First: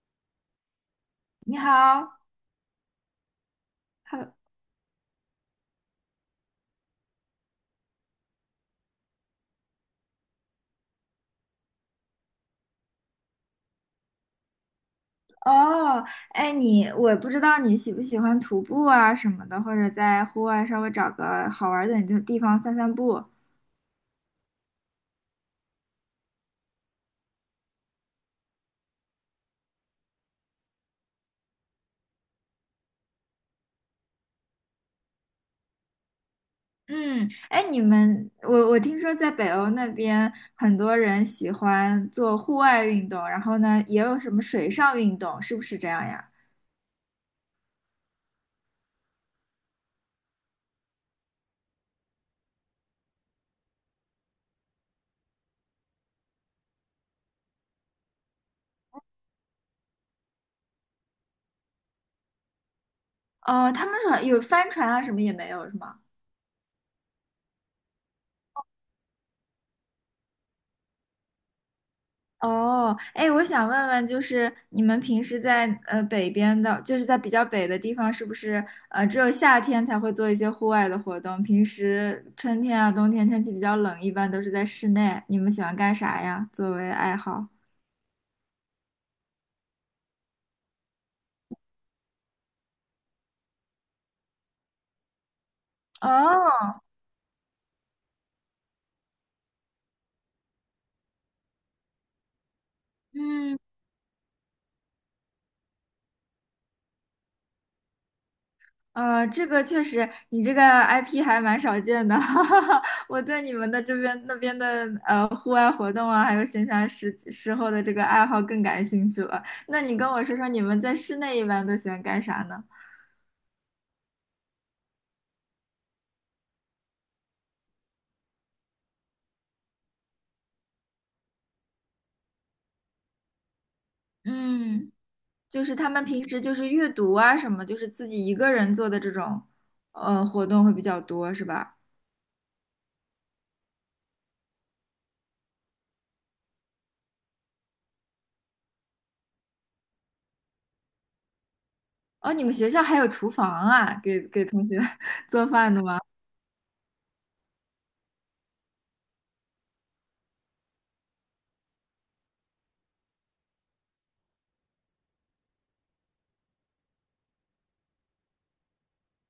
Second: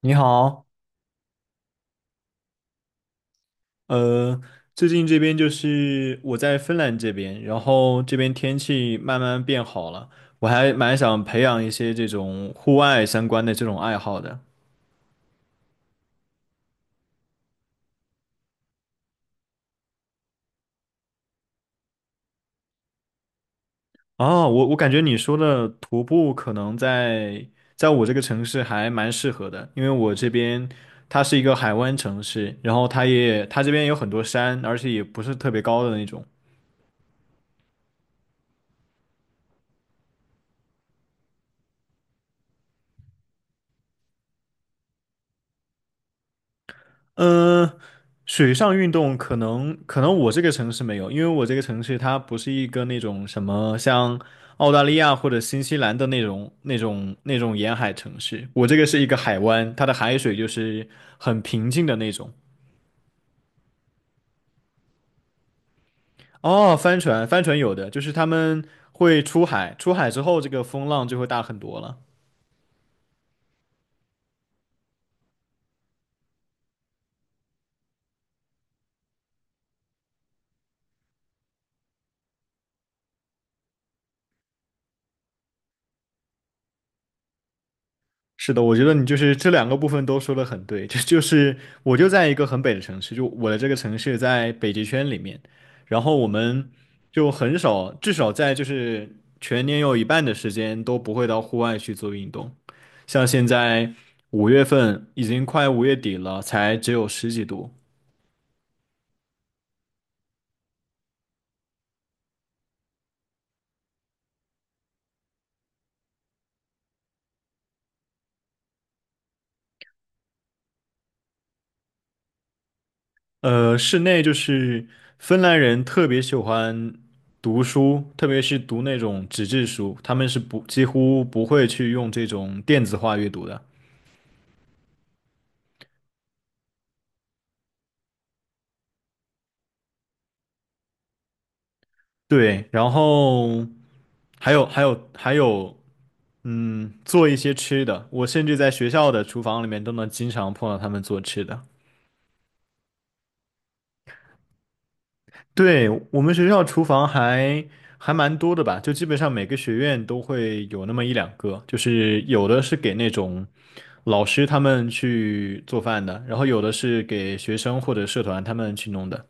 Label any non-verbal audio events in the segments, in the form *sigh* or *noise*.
你好，你好，Hello。呃，最近这边就是我在芬兰这边，然后这边天气慢慢变好了，我还蛮想培养一些这种户外相关的这种爱好的。哦，哎，你不知道你喜不喜欢徒步啊什么的，或者在户外稍微找个好玩儿点的地方散散步。哦，我感觉你说的徒步可能在我这个城市还蛮适合的，因为我这边它是一个海湾城市，然后它也它这边有很多山，而且也不是特别高的那种。嗯，哎，你们，我听说在北欧那边很多人喜欢做户外运动，然后呢，也有什么水上运动，是不是这样呀？嗯，水上运动可能我这个城市没有，因为我这个城市它不是一个那种什么像澳大利亚或者新西兰的那种沿海城市，我这个是一个海湾，它的海水就是很平静的那种。哦，他们说有帆船啊，什么也没有，是吗？哦，帆船，帆船有的，就是他们会出海，出海之后这个风浪就会大很多了。哦，哎，我想问问，就是你们平时在北边的，就是在比较北的地方，是不是只有夏天才会做一些户外的活动？平时春天啊、冬天天气比较冷，一般都是在室内。你们喜欢干啥呀？作为爱好？是的，我觉得你就是这两个部分都说的很对，这就是我就在一个很北的城市，就我的这个城市在北极圈里面，然后我们哦，就很少，至少在就是全年有一半的时间都不会到户外去做运动，像现嗯，在5月份已经快5月底了，才只有十几度。这个确实，你这个 IP 还蛮少见的，*laughs* 哈哈哈。我对你们的这边那边的户外活动啊，还有闲暇时候的这个爱好更感兴趣了。那你跟我说说，你们在室内一般都喜欢干啥呢？室内就是芬兰人特别喜欢读书，特别是读那种纸质书，他们是不几乎不会去用这种电子化阅读的。嗯，就是他们平时就是阅读啊什么，就是自己一个人做的这种活动会比较多，是吧？对，然后还有,嗯，做一些吃的，我甚至在学校的厨房里面都能经常碰到他们做吃的。哦，你们学校还有厨房啊，给同学 *laughs* 做饭的对，吗？我们学校厨房还蛮多的吧，就基本上每个学院都会有那么1两个，就是有的是给那种老师他们去做饭的，然后有的是给学生或者社团他们去弄的。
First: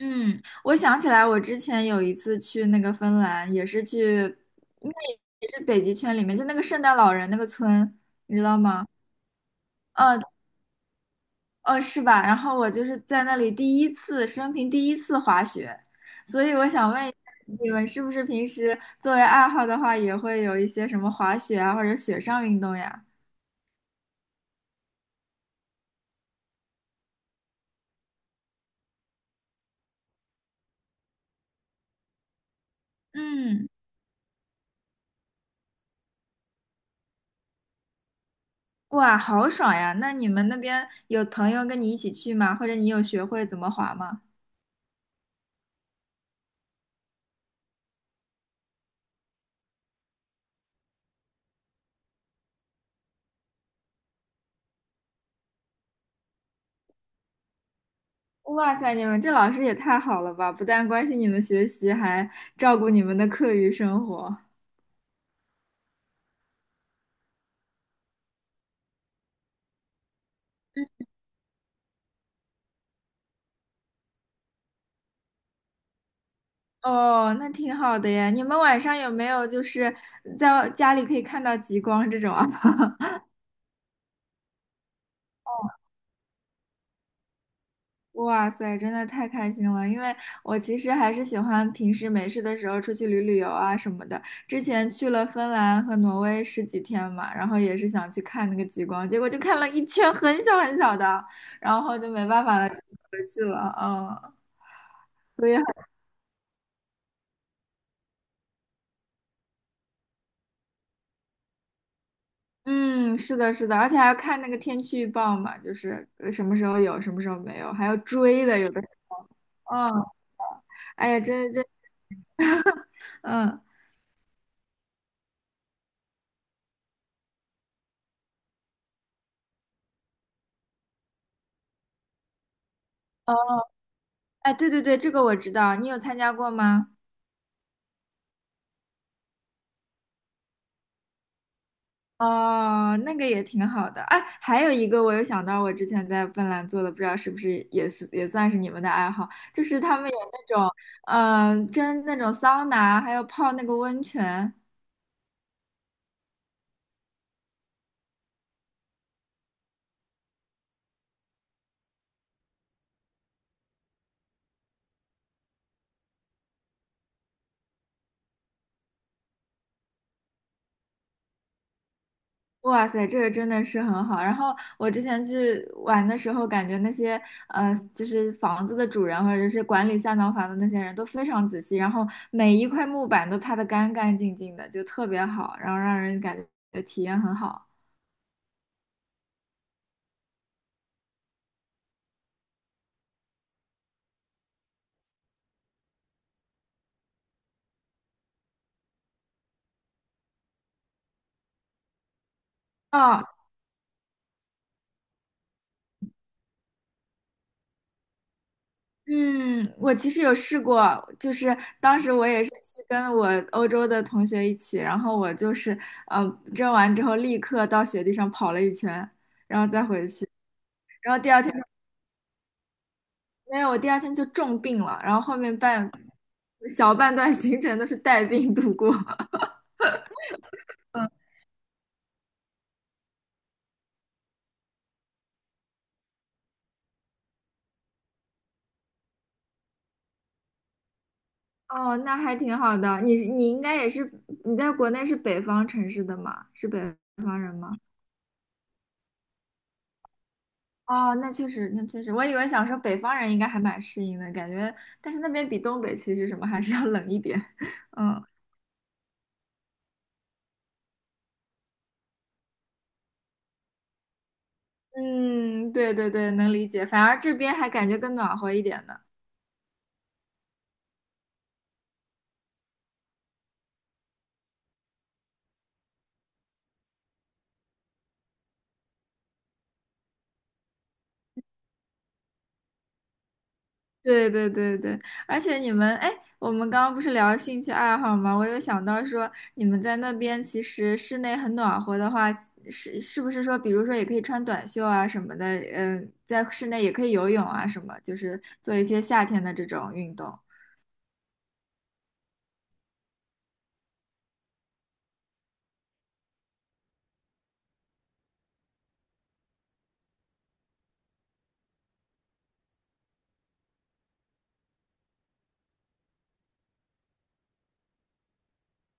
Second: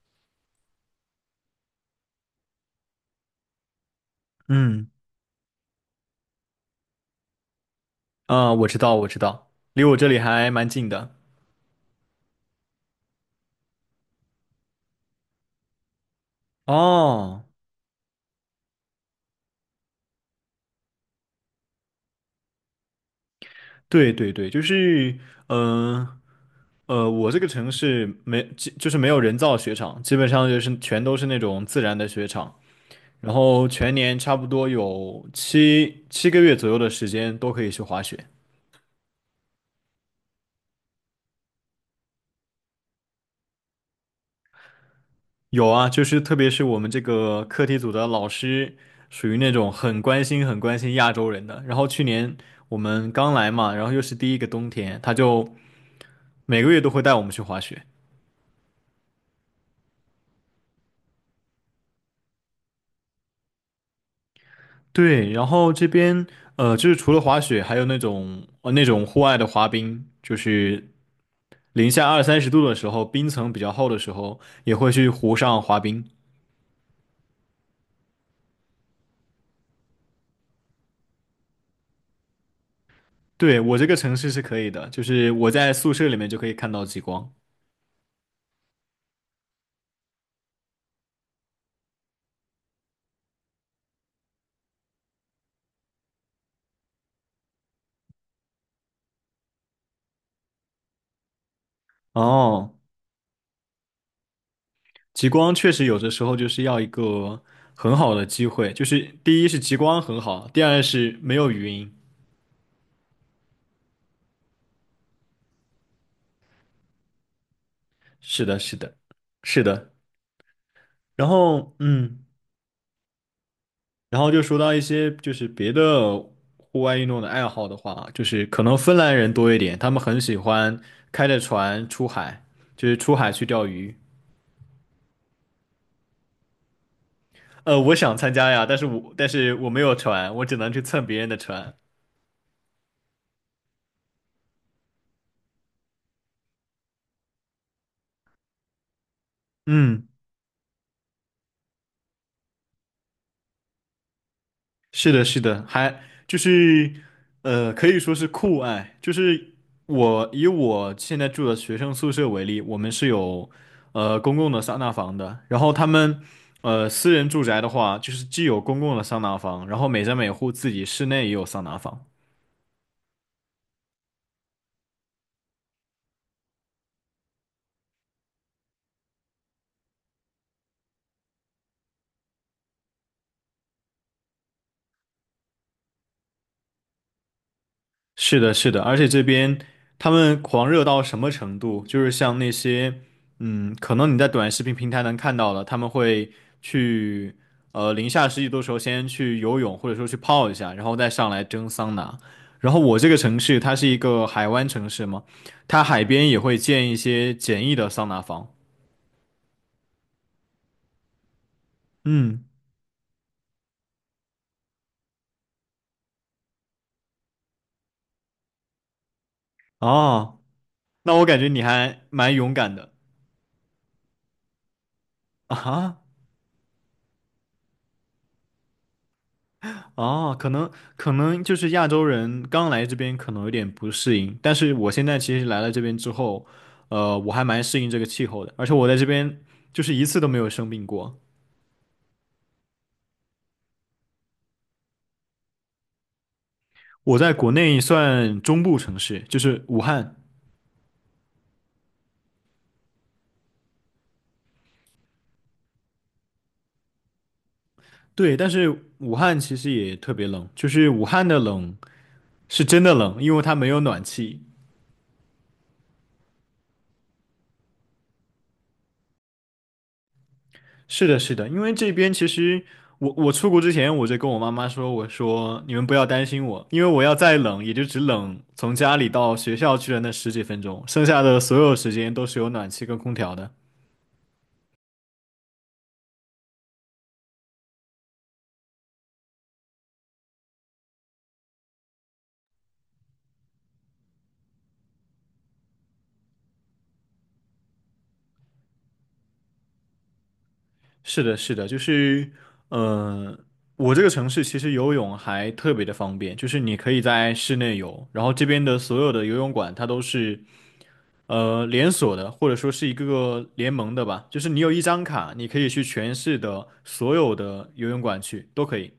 嗯，我想起来，我之前有一次去那个芬兰，也是去，嗯，应该也是北极圈里面，就那个圣诞老人那个村，你知啊，道我知吗？道，我知道，离我这里嗯，还蛮近的。哦，是吧？然后我就是在那里第一次，生平第一次滑雪，所以我想问一下，哦。你们是不是平时作为爱好的话，也会有一些什么滑雪啊，或者雪上运动呀？对对对，就是，嗯，我这个城市没，基就是没有人造雪场，基本上就是全都是那种自然的雪场，然后嗯，全年差不多有七个月左右的时间都可以去滑雪。哇，好爽呀！那你们那边有朋友跟你一起去吗？或者你有学会怎么滑吗？有啊，就是特别是我们这个课题组的老师，属于那种很关心亚洲人的。然后去年我们刚来嘛，然后又是第一个冬天，他就每个月都会带我们去滑雪。哇塞，你们这老师也太好了吧！不但关心你们学习，还照顾你们的课余生活。对，然后这边就是除了滑雪，还有那种那种户外的滑冰，就是零下2、30度的时候，冰层比较厚的时候，也会去湖上滑冰。哦，那挺好的呀。你们晚上有没有就是在家里可以看到极光这种啊？*laughs* 对，我这个城市是可以的，就是我在宿舍里面就可以看到极光。哇塞，真的太开心了！因为我其实还是喜欢平时没事的时候出去旅旅游啊什么的。之前去了芬兰和挪威十几天嘛，然后也是想去看那个极光，结果就看了一圈很小很小的，然后就没办法了，哦，就回去了。嗯。极光确实有的时候就是要一个很好的机会，就是第一是极光很好，第二是没有云。嗯，是的，是的，而且还要看那个天气预报嘛，就是什么时候有，什么时候没有，还要是追的，的，有是的时的，是候，嗯，的。哎呀，然真，后，嗯。嗯，然后就说到一些就是别的户外运动的爱好的话，就是可能芬兰人多一点，他们很喜欢开着船出海，就是出海去呃钓鱼。哎，对对对，这个我知道，你有参加过吗？我想参加呀，但是我没有船，我只能去蹭别人的船。哦，那个也挺好的，哎，还有一个我有想到，我之前在芬兰做的，不知道是不是也是也算是你们的爱好，就是他嗯。们有那种，嗯、蒸那种桑拿，还有泡那个温泉，是的，是的，还就是，可以说是酷爱。就是我以我现在住的学生宿舍为例，我们是有公共的桑拿房的。然后他们私人住宅的话，就是既有公共的桑拿房，然后每家每户自己室内也有桑拿房。哇塞，这个真的是很好。然后我之前去玩的时候，感觉那些就是房子的主人或者是管理三套房的那些人都非常仔细，然后每一块木板都擦得干干净净的，就特别好，然后让人感觉体验很好。是的，是的，而且这边他们狂热到什么程度？就是像那些，嗯，可能你在短视频平台能看到的，他们会去，零下10几度的时候先去游泳，或者说去泡一下，然后再上来蒸桑拿。然后我这个啊。城市它是一个海湾城市嘛，它海边也会建一些简易的桑拿房。嗯，我其实有试过，就是当时我也嗯，是去跟我欧洲的同学一起，然后我就是呃蒸完之后立刻到雪地上跑了一圈，然后再回去，哦，那然后我第感二觉天。你还蛮勇敢的。没有，我第二天就重病了，然后后啊面哈。小半段行程都是带病度过。*laughs* 哦，可能就是亚洲人刚来这边可能有点不适应，但是我现在其实来了这边之后，我还蛮适应这个气候的，而且我在这边就是一次都没有生病过。哦，那还挺好的。你应该也是你在国内是北方城市的嘛？是北我在方国人吗？内算中部城市，就是武汉，哦，那确实，那确实，我以为想说北方人应该还蛮适应的感觉，但是那边比东北其实什么还是要冷一点。*laughs* 嗯对，但是武汉其实也特别冷，就是武汉的冷是真的冷，因为它没有暖气，嗯，对对对，能理解。反而这边还感觉更暖和一点呢。是的，是的，因为这边其实我出国之前我就跟我妈妈说，我说你们不要担心我，因为我要再冷也就只冷从家里到学校去的那10几分钟，剩下的所有时间都是有暖气跟空调的。对对对对，而且你们，哎，我们刚刚不是聊兴趣爱好吗？我有想到说，你们在那边其实室内很暖和的话，是不是说，比如说也可以穿短袖啊什么的，嗯，在室内也可以游泳啊什么，就是做一些夏天的这种运动。是的，是的，就是，呃，我这个城市其实游泳还特别的方便，就是你可以在室内游，然后这边的所有的游泳馆它都是连锁的，或者说是一个个联盟的吧，就是你有一张卡，你可以去全市的所有的游泳馆去，都可以。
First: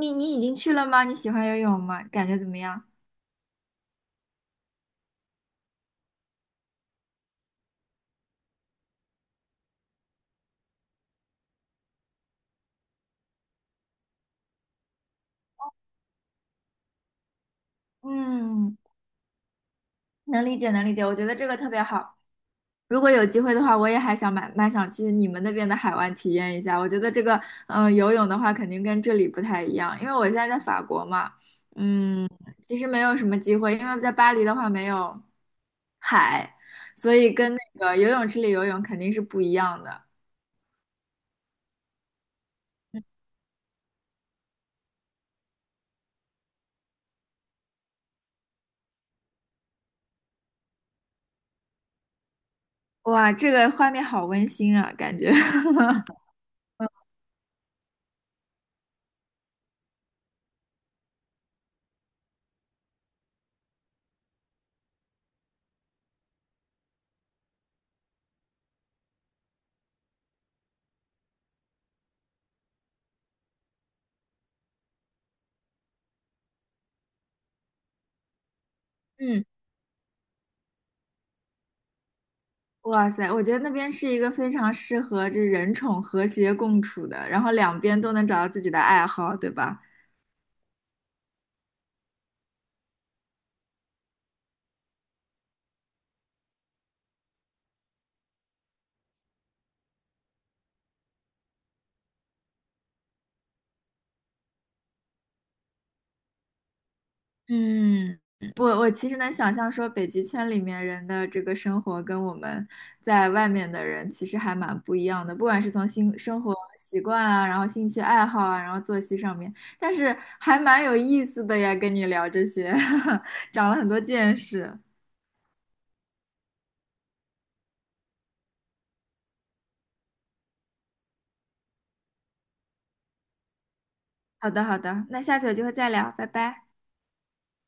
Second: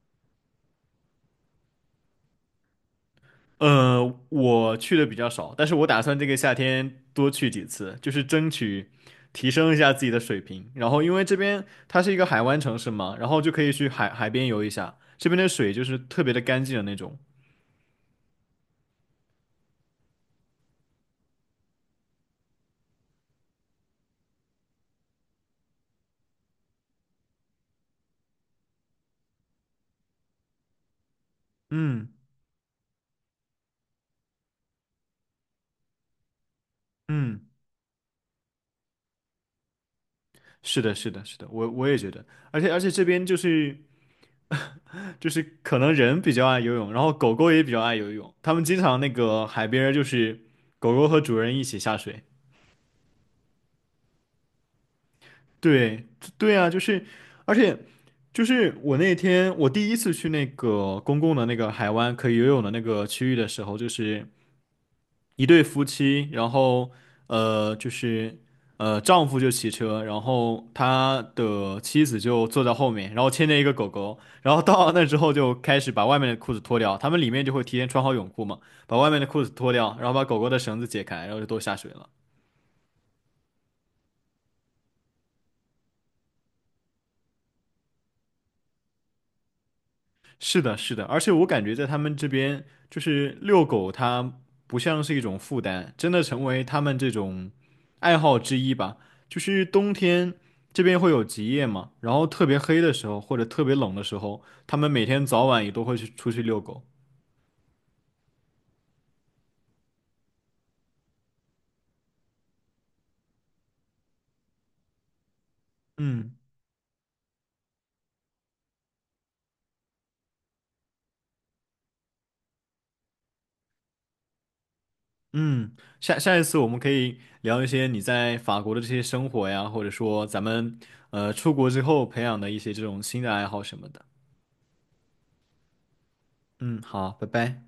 你已经去了吗？你喜欢游泳吗？感觉怎么样？呃，我去的比较少，但是我打算这个夏天多去几次，就是争取提升一下自己的水平。然后因为这边它是一个海湾城市嘛，然后就可以去海边游一下，这边的水就是特别的干净的那种。嗯，能理解能理解，我觉得这个特别好。如果有机会的话，我也还想蛮想去你们那边的海湾体验一下。我觉得这个，嗯、游泳的话肯定跟这里不太一样，因为我现在在法国嘛，嗯，嗯，其实没有什么机会，因为在巴黎的话没有海，所以嗯，跟那个游泳池里游泳肯定是不一样的。是的，是的，是的，我也觉得，而且这边就是。*laughs* 就是可能人比较爱游泳，然后狗狗也比较爱游泳，他们经常那个海边儿就是狗狗和主人一起下水。哇，这个画面好温馨啊，感觉。对，*laughs* 对啊，就是，而且就是我那天我第一次去那个公共的那个海湾可以游泳的那个区域的时候，就是。一对夫妻，然后就是丈夫就骑车，然后他的妻子就坐在后面，然后牵着一个狗狗，然后到了那之后就开始把外面的裤子脱掉，他们里面就会提前穿好泳裤嘛，把外面的裤嗯，子脱掉，然后把狗狗的绳子解开，然后就都下水了。哇塞，我觉得那边是一个非常适合这人宠和谐共处的，然后两边都能找到自己的爱好，对吧？是的，是的，而且我感觉在他们这边，就是遛狗，它不像是一种负担，真的成为他们这种爱好之一吧。就是冬天这边会有极夜嘛，然后特别黑的时候或者特别冷的时候，他们每天早晚也都会去出去遛狗。嗯，我其实能想象说，北极圈里面人的这个生活跟我们在外面的人其实还蛮不一样的，不管是从新嗯，生活习惯啊，然后兴趣爱好啊，然后作息上面，但是还蛮有意思的呀，跟你聊这些，*laughs* 长了很多见识。嗯，下一次我们可以聊一些你在法国的这些生活呀，或者说咱们出国之后培养的一些这种新的爱好什么的。好的，好的，那下次有机会再聊，拜拜。嗯，好，拜拜。